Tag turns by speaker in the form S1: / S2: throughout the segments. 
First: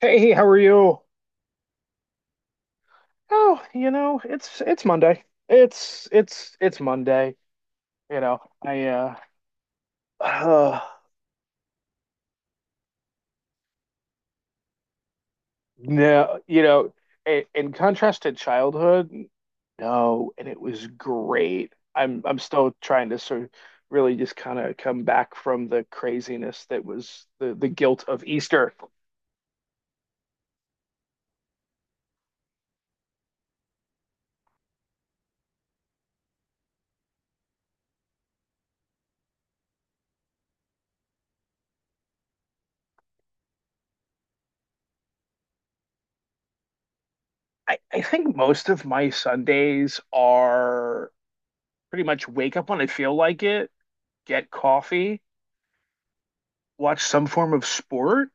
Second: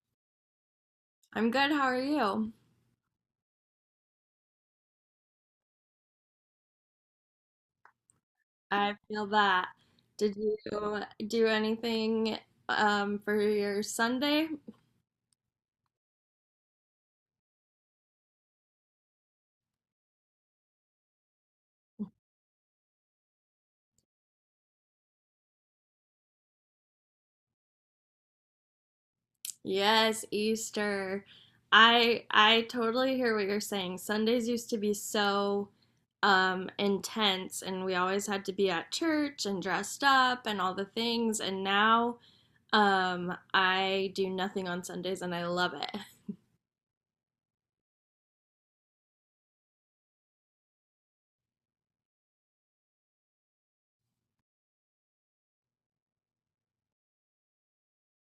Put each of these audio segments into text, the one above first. S1: Hey, how are you?
S2: I'm good. How are you?
S1: Oh, you know, it's Monday. It's Monday. You know, I
S2: I feel that. Did you
S1: uh
S2: do anything for your Sunday?
S1: no, you know, in contrast to childhood, no, and it was great. I'm still trying to sort of really just kind of come back from the craziness that was the guilt of Easter.
S2: Yes, Easter. I totally hear what you're saying. Sundays used to be so intense, and we always had to be at church and dressed up and all the things. And now I do nothing on Sundays, and I love it.
S1: I think most of my Sundays are pretty much wake up when I feel like it, get coffee, watch some form of sport,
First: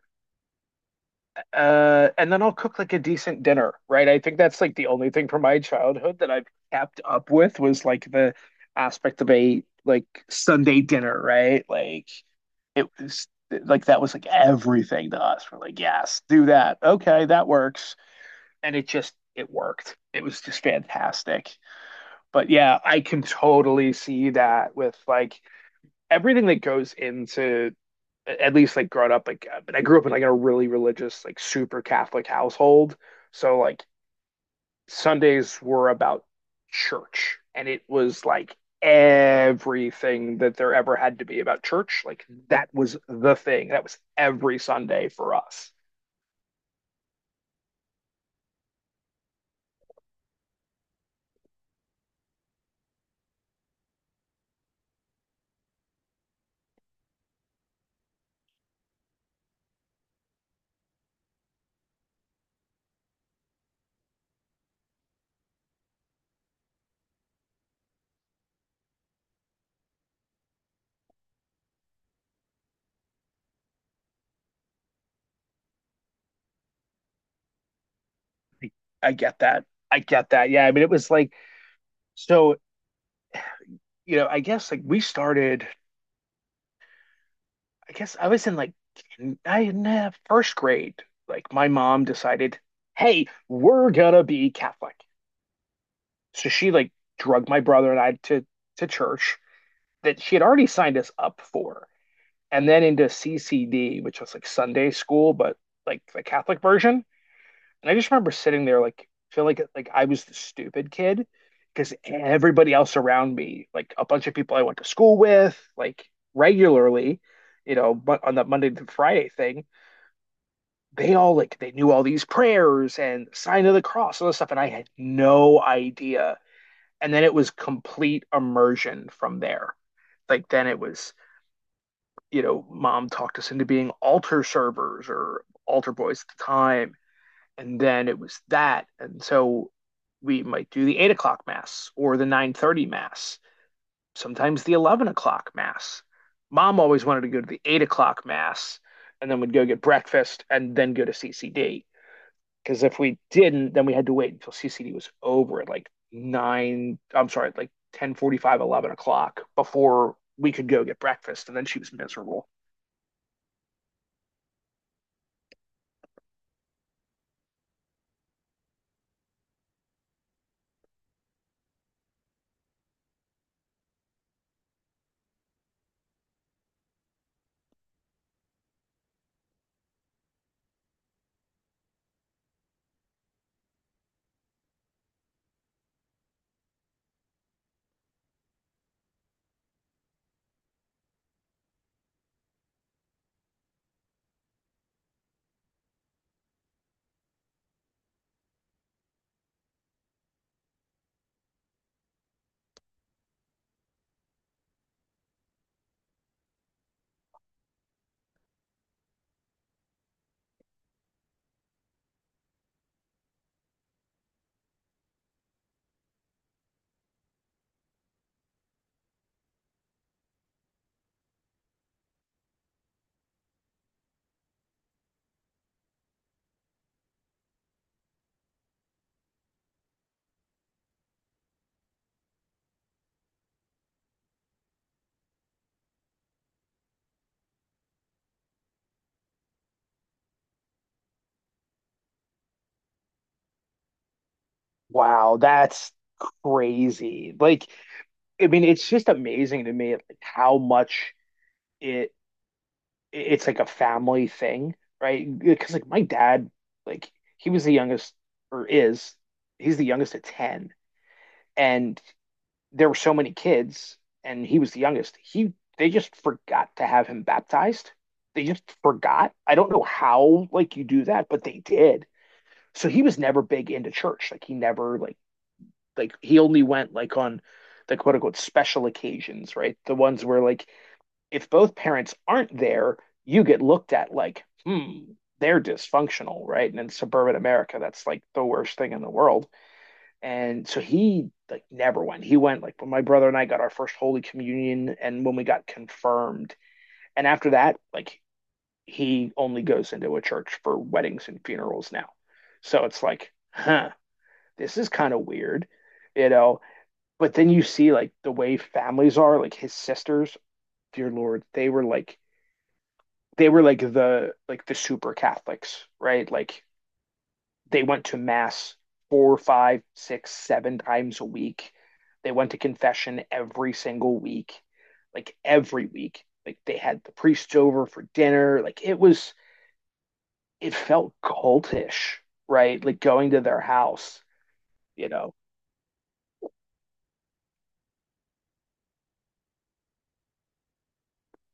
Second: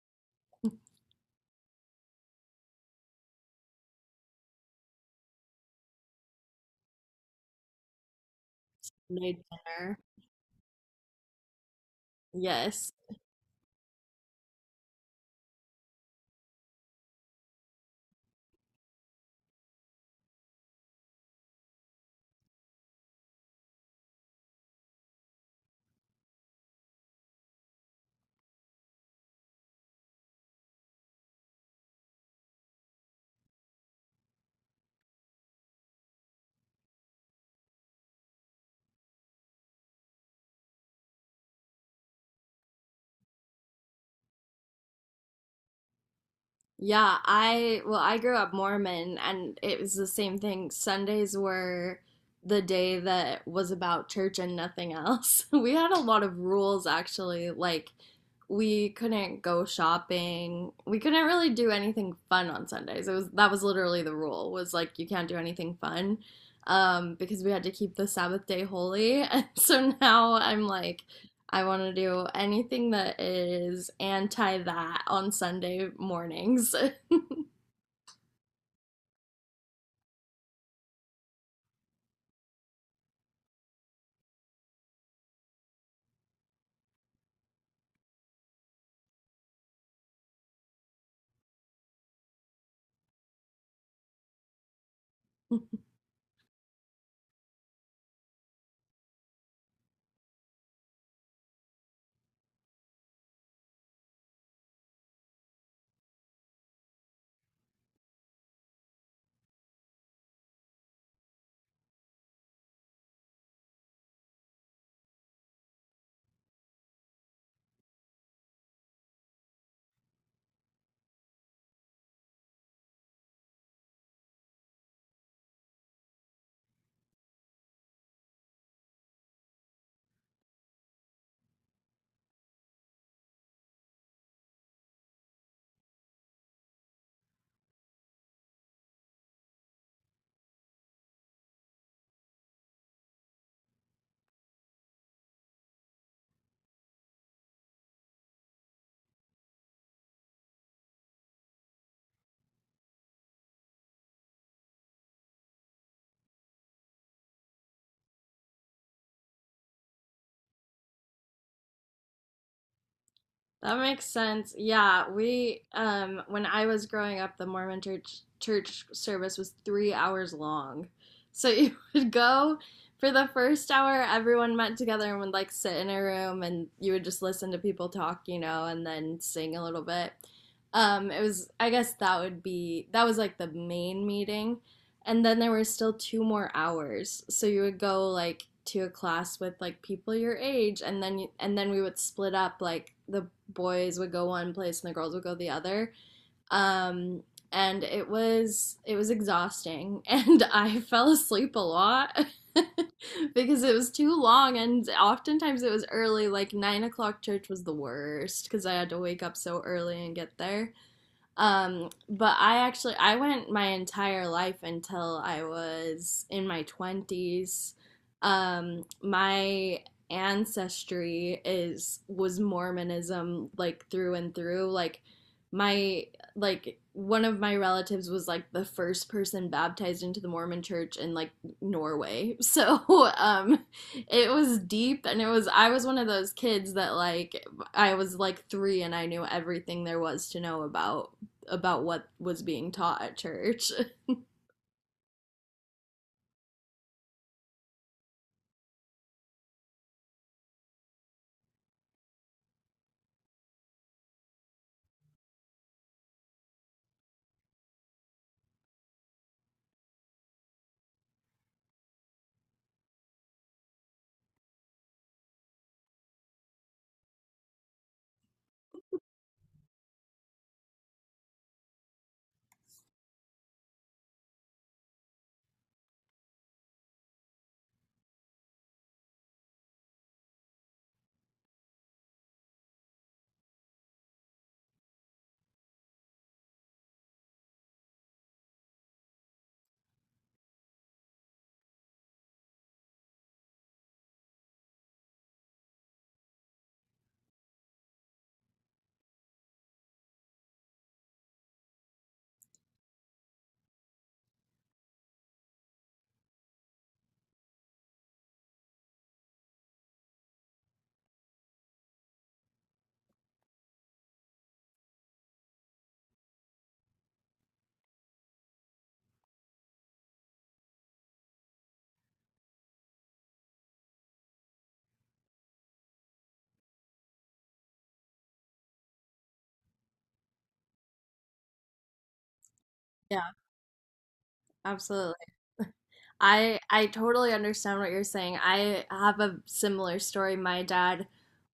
S1: and then I'll cook like a decent dinner, right? I think that's like the only thing from my childhood that I've kept up with was like the aspect of
S2: Made
S1: a
S2: dinner.
S1: like Sunday dinner, right? Like it
S2: Yes.
S1: was like that was like everything to us. We're like, yes, do that. Okay, that works. And it just it worked. It was just fantastic. But yeah, I can totally see that with like everything that goes into at least like growing up like but I grew up in like a really religious like super Catholic household, so like Sundays were about church, and it was like everything that there ever had to be about church. Like that was the thing. That was every Sunday for us.
S2: Yeah, I grew up Mormon and it was the same thing. Sundays were the day that was about church and nothing else. We had a lot of rules actually, like we couldn't go shopping. We couldn't really do anything fun on Sundays. It was that was literally the rule was like you can't do anything fun because we had to keep the Sabbath day holy. And so now I'm like I want to do anything that is anti that on Sunday mornings. That
S1: I get that. I get that. Yeah, I mean, it was like so. You know, I guess like we started. I guess I was in like I in first grade. Like my mom decided, hey, we're gonna be Catholic. So she like drugged my brother and I to church that she had already signed us up for, and then into CCD, which was like Sunday school, but like the Catholic version. And I just remember sitting there like feel like I was the stupid kid because everybody else around me, like a bunch of people I went to school with, like regularly, you know, but on the Monday to Friday thing, they all like they knew all these prayers and sign of the cross, all this stuff, and I had no idea. And then it was complete immersion from there. Like then it was, you know, mom talked us into being altar servers or altar boys at the time, and then it was that, and so we might do the 8 o'clock mass or the 9:30 mass, sometimes the 11 o'clock mass. Mom always wanted to go to the 8 o'clock mass, and then we'd go get breakfast and then go to CCD. Because if we didn't, then we had to wait until CCD was over at like nine. I'm sorry, like 10:45, 11 o'clock before we could go get breakfast. And then she was miserable.
S2: makes sense. Yeah, we when I was growing up, the Mormon church service was 3 hours long. So you would go for the first hour. Everyone met together and would like sit in a room, and you would just listen to people talk, you know, and then sing a little bit. It was, I guess that would be, that was like the main meeting, and then there were still two more hours. So you would go like to a class with like people your age, and then we would split up. Like the boys would go one place and the girls would go the other. Um, and it was exhausting, and I fell asleep a lot. Because it was too long and oftentimes it was early. Like 9 o'clock church was the worst because I had to wake up so early and get there, but I actually I went my entire life until I was in my 20s. My ancestry is was Mormonism, like through and through. Like my like one of my relatives was like the first person baptized into the Mormon church in like Norway. So it was deep, and it was I was one of those kids that like I was like 3 and I knew everything there was to know about what was being taught at church.
S1: Wow, that's crazy. Like I mean, it's just amazing to me like how much it it's like a family thing, right? Because like my dad, like he was the youngest or is he's the youngest of 10, and there were so many kids, and he was the youngest. He they just forgot to have him baptized. They just forgot. I don't know how like you do that, but they did. So he was never big into church. Like he never like he only went like on the quote unquote special occasions, right? The ones where like if both parents aren't there, you get looked at like, hmm, they're dysfunctional, right? And in suburban America, that's like the worst thing in the world. And so he like never went. He went like when my brother and I got our first Holy Communion and when we got confirmed. And after that, like he only goes into a church for weddings and funerals now. So it's like, huh, this is kind of weird, you know? But then you see like the way families are, like his sisters, dear Lord, they were like the super Catholics, right? Like they went to mass four, five, six, seven times a week. They went to confession every single week, like every week. Like they had the priests over for dinner. Like it was, it felt cultish, right? Like
S2: Yeah,
S1: going to their house, you
S2: absolutely.
S1: know.
S2: I totally understand what you're saying. I have a similar story. My dad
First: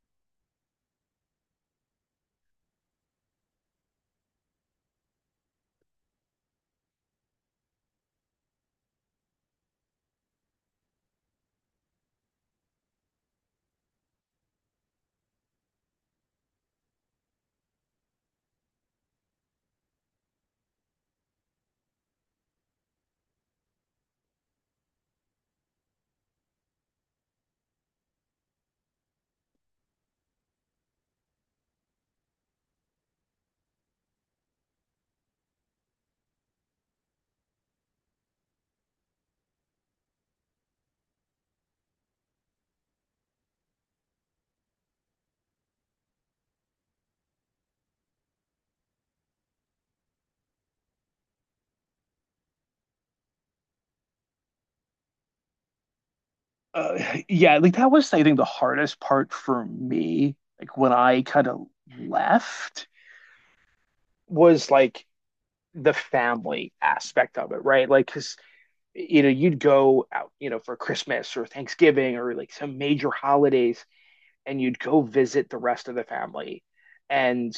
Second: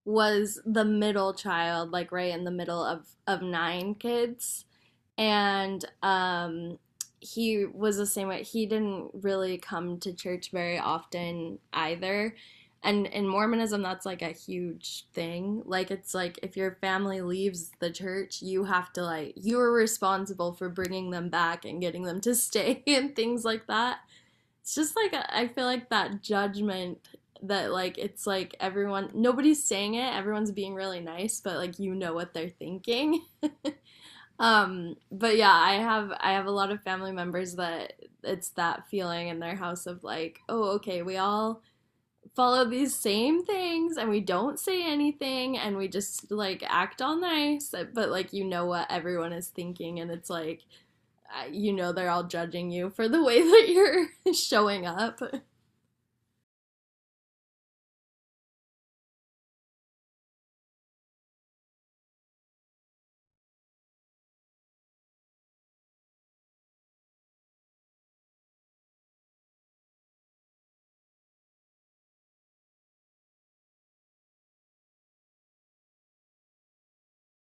S2: was the middle child, like right in the middle of nine kids. And he was the same way. He didn't really come to church very often either. And in Mormonism, that's like a huge thing. Like, it's like if your family leaves the church, you have to, like, you're responsible for bringing them back and getting them to stay and things like that. It's just like, I feel like that judgment that, like, it's like everyone, nobody's saying it, everyone's being really nice, but, like, you know what they're thinking. But yeah, I have a lot of family members that it's that feeling in their house of like, oh, okay, we all follow these same things and we don't say anything and we just like act all nice, but like you know what everyone is thinking, and it's like you know, they're all judging you for the way that you're showing up.
S1: Uh, yeah, like that was, I think, the hardest part for me. Like when I kind of left was like the family aspect of it, right? Like, because you know, you'd go out, you know, for Christmas or Thanksgiving or like some major holidays, and you'd go visit the rest of the family. And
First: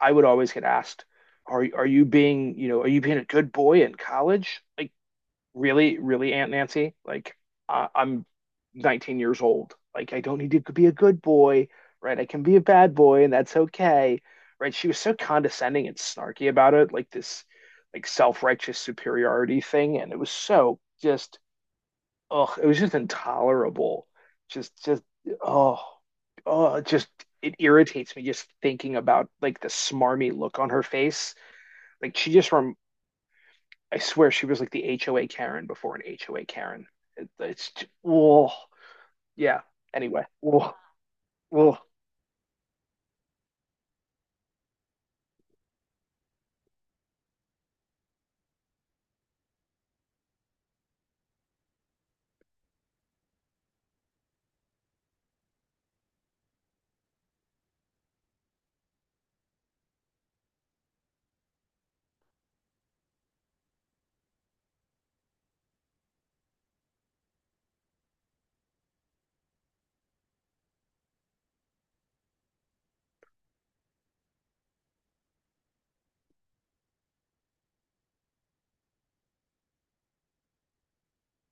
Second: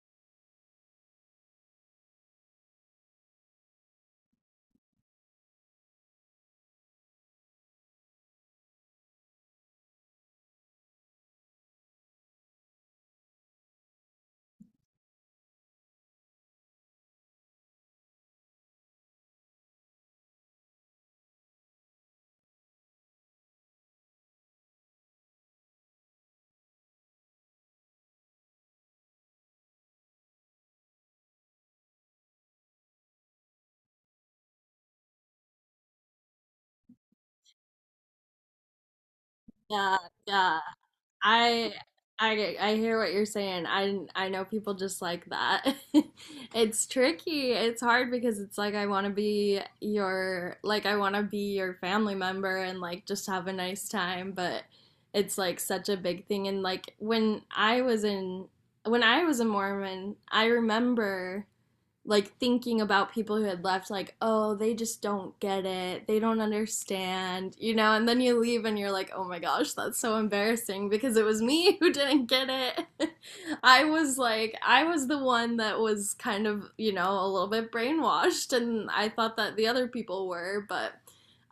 S1: I would always get asked, "Are you being, you know, are you being a good boy in college?" Like, really, really, Aunt Nancy? Like, I'm 19 years old. Like, I don't need to be a good boy, right? I can be a bad boy, and that's okay, right? She was so condescending and snarky about it, like this, like self-righteous superiority thing, and it was so just oh, it was just intolerable. Just, oh, oh, just, it irritates me just thinking about like the smarmy look on her face. Like she just from, I swear she was like the HOA Karen before an HOA Karen. Oh, yeah.
S2: Yeah,
S1: Anyway,
S2: yeah. I
S1: oh,
S2: I hear what you're saying. I know people just like that. It's tricky. It's hard because it's like I want to be your like I want to be your family member and like just have a nice time, but it's like such a big thing. And like when I was a Mormon, I remember like thinking about people who had left, like, oh, they just don't get it, they don't understand, you know. And then you leave and you're like, oh my gosh, that's so embarrassing, because it was me who didn't get it. I was like, I was the one that was kind of, you know, a little bit brainwashed, and I thought that the other people were. But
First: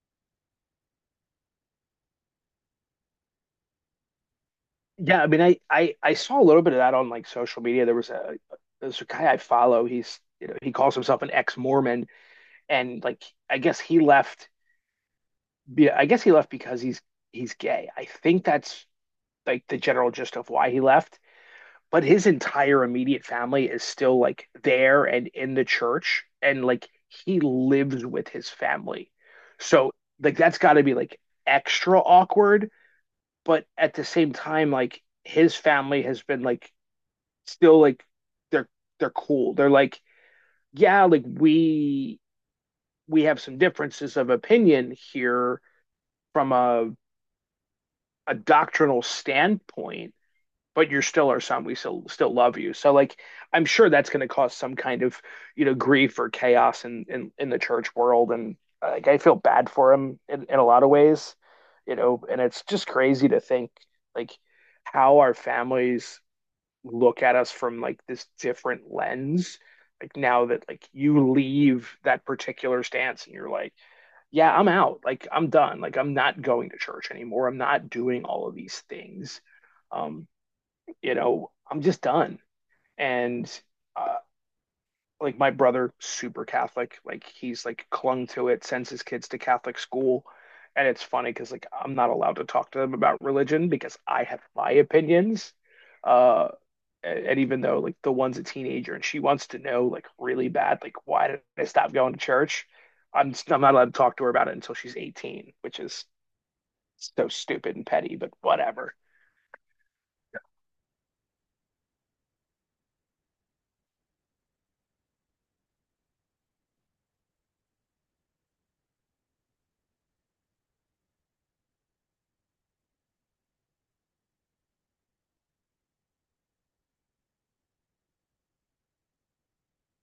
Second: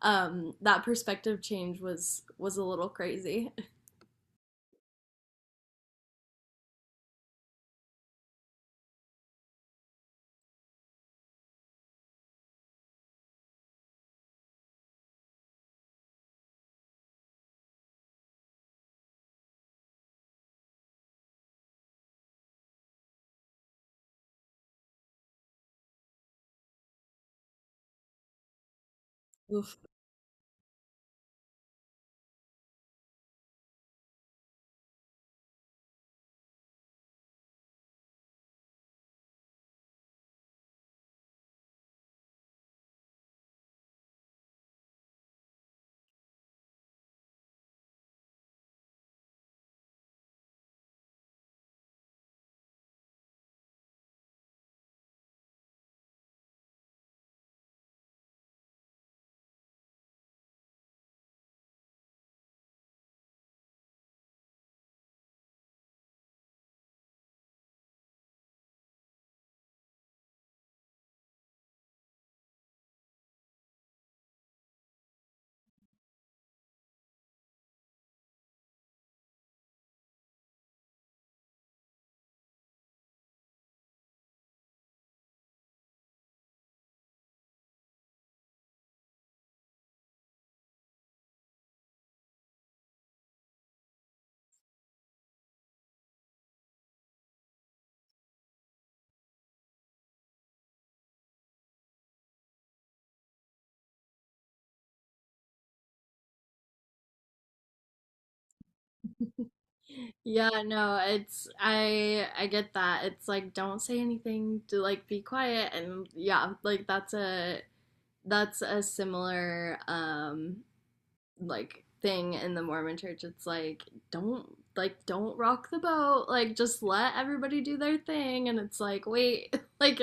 S2: that perspective change was a little crazy.
S1: yeah. I mean, I saw a little bit of that on like social media. There's a guy I follow. He's, you know, he calls himself an ex-Mormon, and like, I guess he left yeah, I guess he left because he's gay. I think that's like the general gist of why he left. But his entire immediate family is still like there and in the church, and like he lives with his family.
S2: Oof.
S1: So like that's got to be like extra awkward. But at the same time, like his family has been like still like they're they're cool. They're like yeah, like we have some differences of opinion here from a doctrinal standpoint, but you're still our son. We still love you. So like I'm sure that's going to cause some kind of you know grief or chaos in the church world, and like I feel bad for him in a lot of ways, you know. And it's just crazy to think like how our families look at us from like this different lens. Like now that like you leave that particular stance and you're like yeah, I'm out. Like I'm done. Like I'm not going to church anymore. I'm not doing all of these things. Um, you know, I'm just done. And uh, like my brother, super Catholic. Like he's like clung to it, sends his kids to Catholic school. And it's funny because like I'm not allowed to talk to them about religion because I have my opinions. Uh, and even though like the one's a teenager and she wants to know like really bad like why did I stop going to church? I'm not allowed to talk to her about it until she's 18, which is so stupid and petty, but whatever.
S2: Yeah, no, it's I get that. It's like don't say anything to like be quiet, and yeah, like that's a similar like thing in the Mormon church. It's like don't don't rock the boat. Like just let everybody do their thing, and it's like wait, like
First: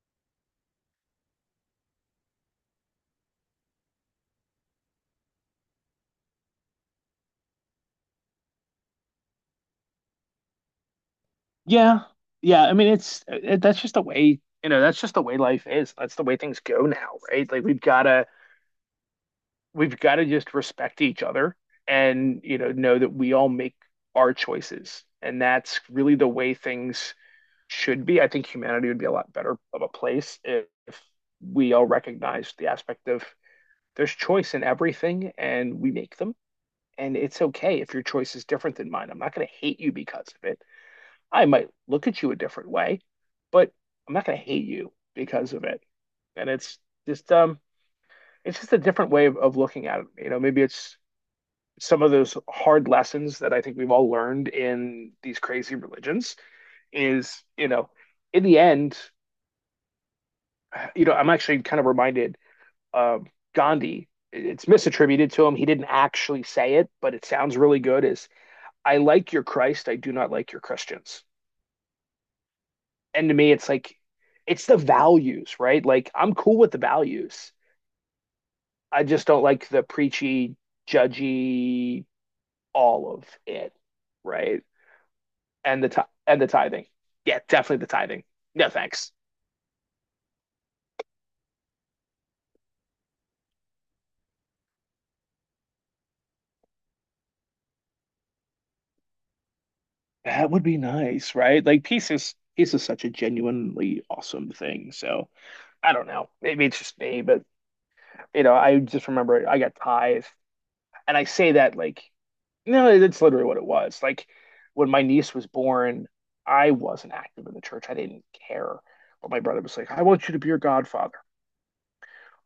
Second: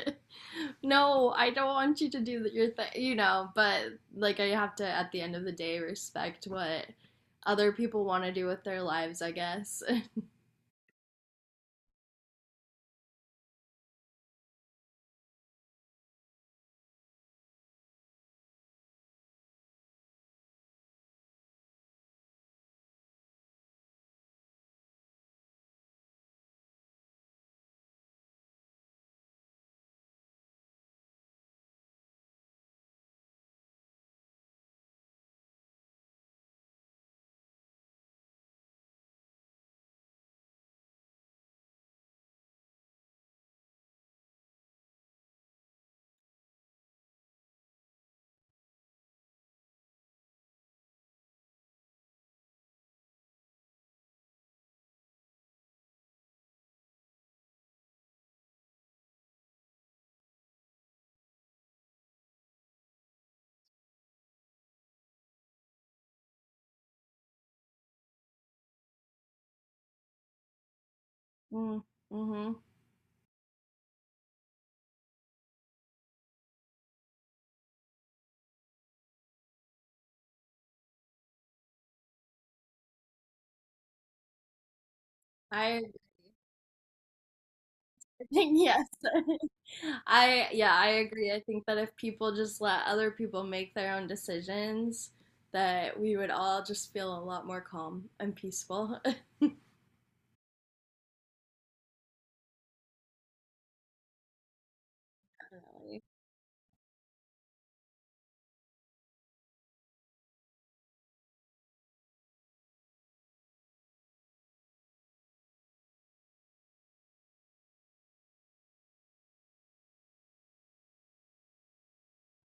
S2: no, I don't want you to do your thing, you know, but like I have to at the end of the day respect what other people want to do with their lives, I guess.
S1: Yeah. Yeah. I mean, that's just the way. You know, that's just the way life is. That's the way things go now, right? Like we've gotta just respect each other and, you know that we all make our choices. And that's really the way things should be. I think humanity would be a lot better of a place if, we all recognized the aspect of there's choice in everything and we make them. And it's okay if your choice is different than mine. I'm not going to hate you because of it. I might look at you a different way, but I'm not going to hate you because of it. And just um, it's just a different way of looking at it. You know, maybe it's some of those hard lessons that I think we've all learned in these crazy religions is, you know, in the end, you know, I'm actually kind of reminded uh, Gandhi. It's misattributed to him. He didn't actually say it, but it sounds really good. Is I like your Christ, I do not like your Christians.
S2: Mm, mhm.
S1: And to me, it's like it's the values, right? Like I'm cool with the values. I just don't like the preachy, judgy, all of it, right?
S2: I
S1: And the tithing. Yeah, definitely the tithing.
S2: think
S1: No
S2: yes.
S1: thanks.
S2: I yeah, I agree. I think that if people just let other people make their own decisions, that we would all just feel a lot more calm and peaceful.
S1: That would be nice, right? Like peace is such a genuinely awesome thing. So I don't know. Maybe it's just me, but you know, I just remember I got ties, and I say that like, no, that's literally what it was. Like when my niece was born, I wasn't active in the church. I didn't care, but my brother was like, "I want you to be your godfather."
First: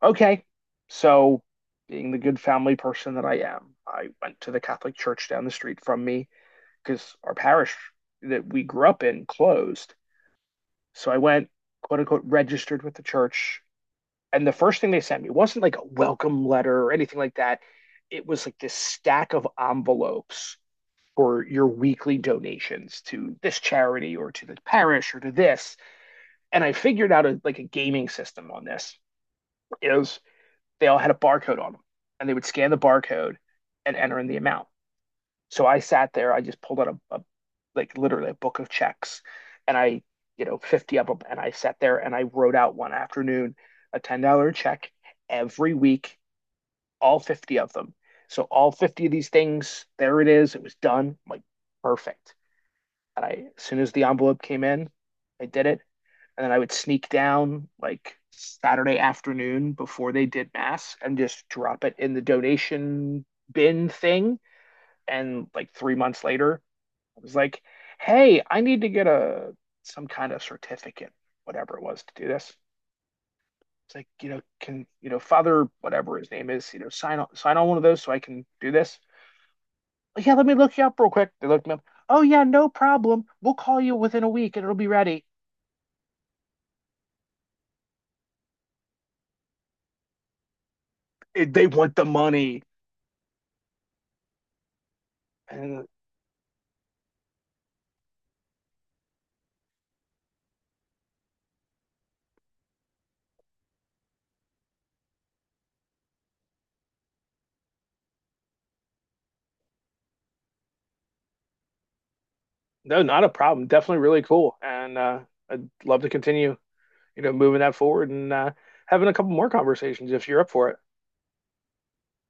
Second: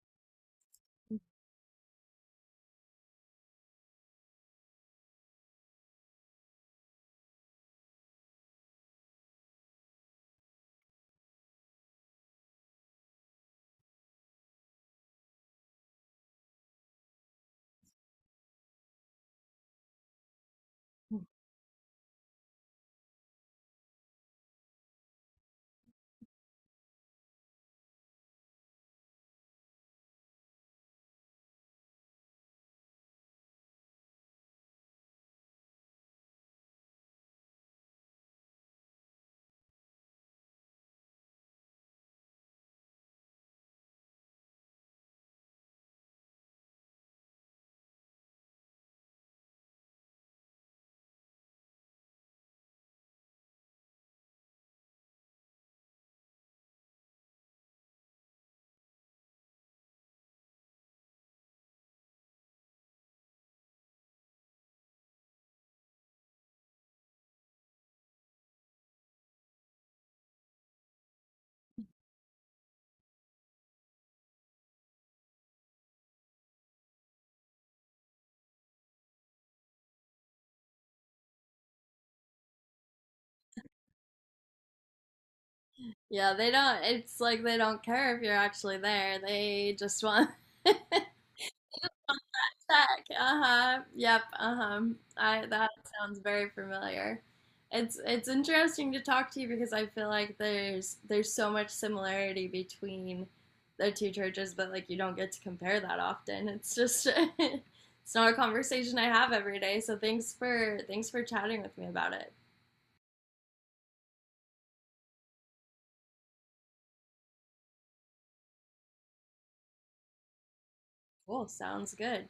S1: Okay, so being the good family person that I am, I went to the Catholic church down the street from me because our parish that we grew up in closed. So I went, quote unquote, registered with the church. And the first thing they sent me wasn't like a welcome letter or anything like that. It was like this stack of envelopes for your weekly donations to this charity or to the parish or to this. And I figured out like a gaming system on this is they all had a barcode on them, and they would scan the barcode and enter in the amount. So I sat there, I just pulled out a like literally a book of checks, and I, you know, 50 of them. And I sat there and I wrote out one afternoon a $10 check every week, all 50 of them. So all 50 of these things, there it is. It was done. I'm like, perfect. And I, as soon as the envelope came in, I did it. And then I would sneak down like Saturday afternoon before they did mass and just drop it in the donation bin thing. And like 3 months later, I was like, hey, I need to get a some kind of certificate, whatever it was, to do this. It's like, you know, can, you know, Father, whatever his name is, you know, sign on one of those so I can do this. Yeah, let me look you up real quick. They looked me up. Oh yeah, no problem. We'll call you within a week and it'll be ready.
S2: Yeah, they don't. It's like they don't care if you're actually there. They just want
S1: They want the money.
S2: check. Uh-huh. Yep. Uh-huh. I that
S1: And
S2: sounds very familiar. It's interesting to talk to you because I feel like there's so much similarity between the two churches, but like you don't get to compare that often. It's just it's not a conversation I have every day. So thanks for thanks for chatting with me about it.
S1: no, not a problem. Definitely really cool. And I'd love to continue, you know, moving that forward, and having a couple more conversations if you're up for it.
S2: Cool. Sounds good.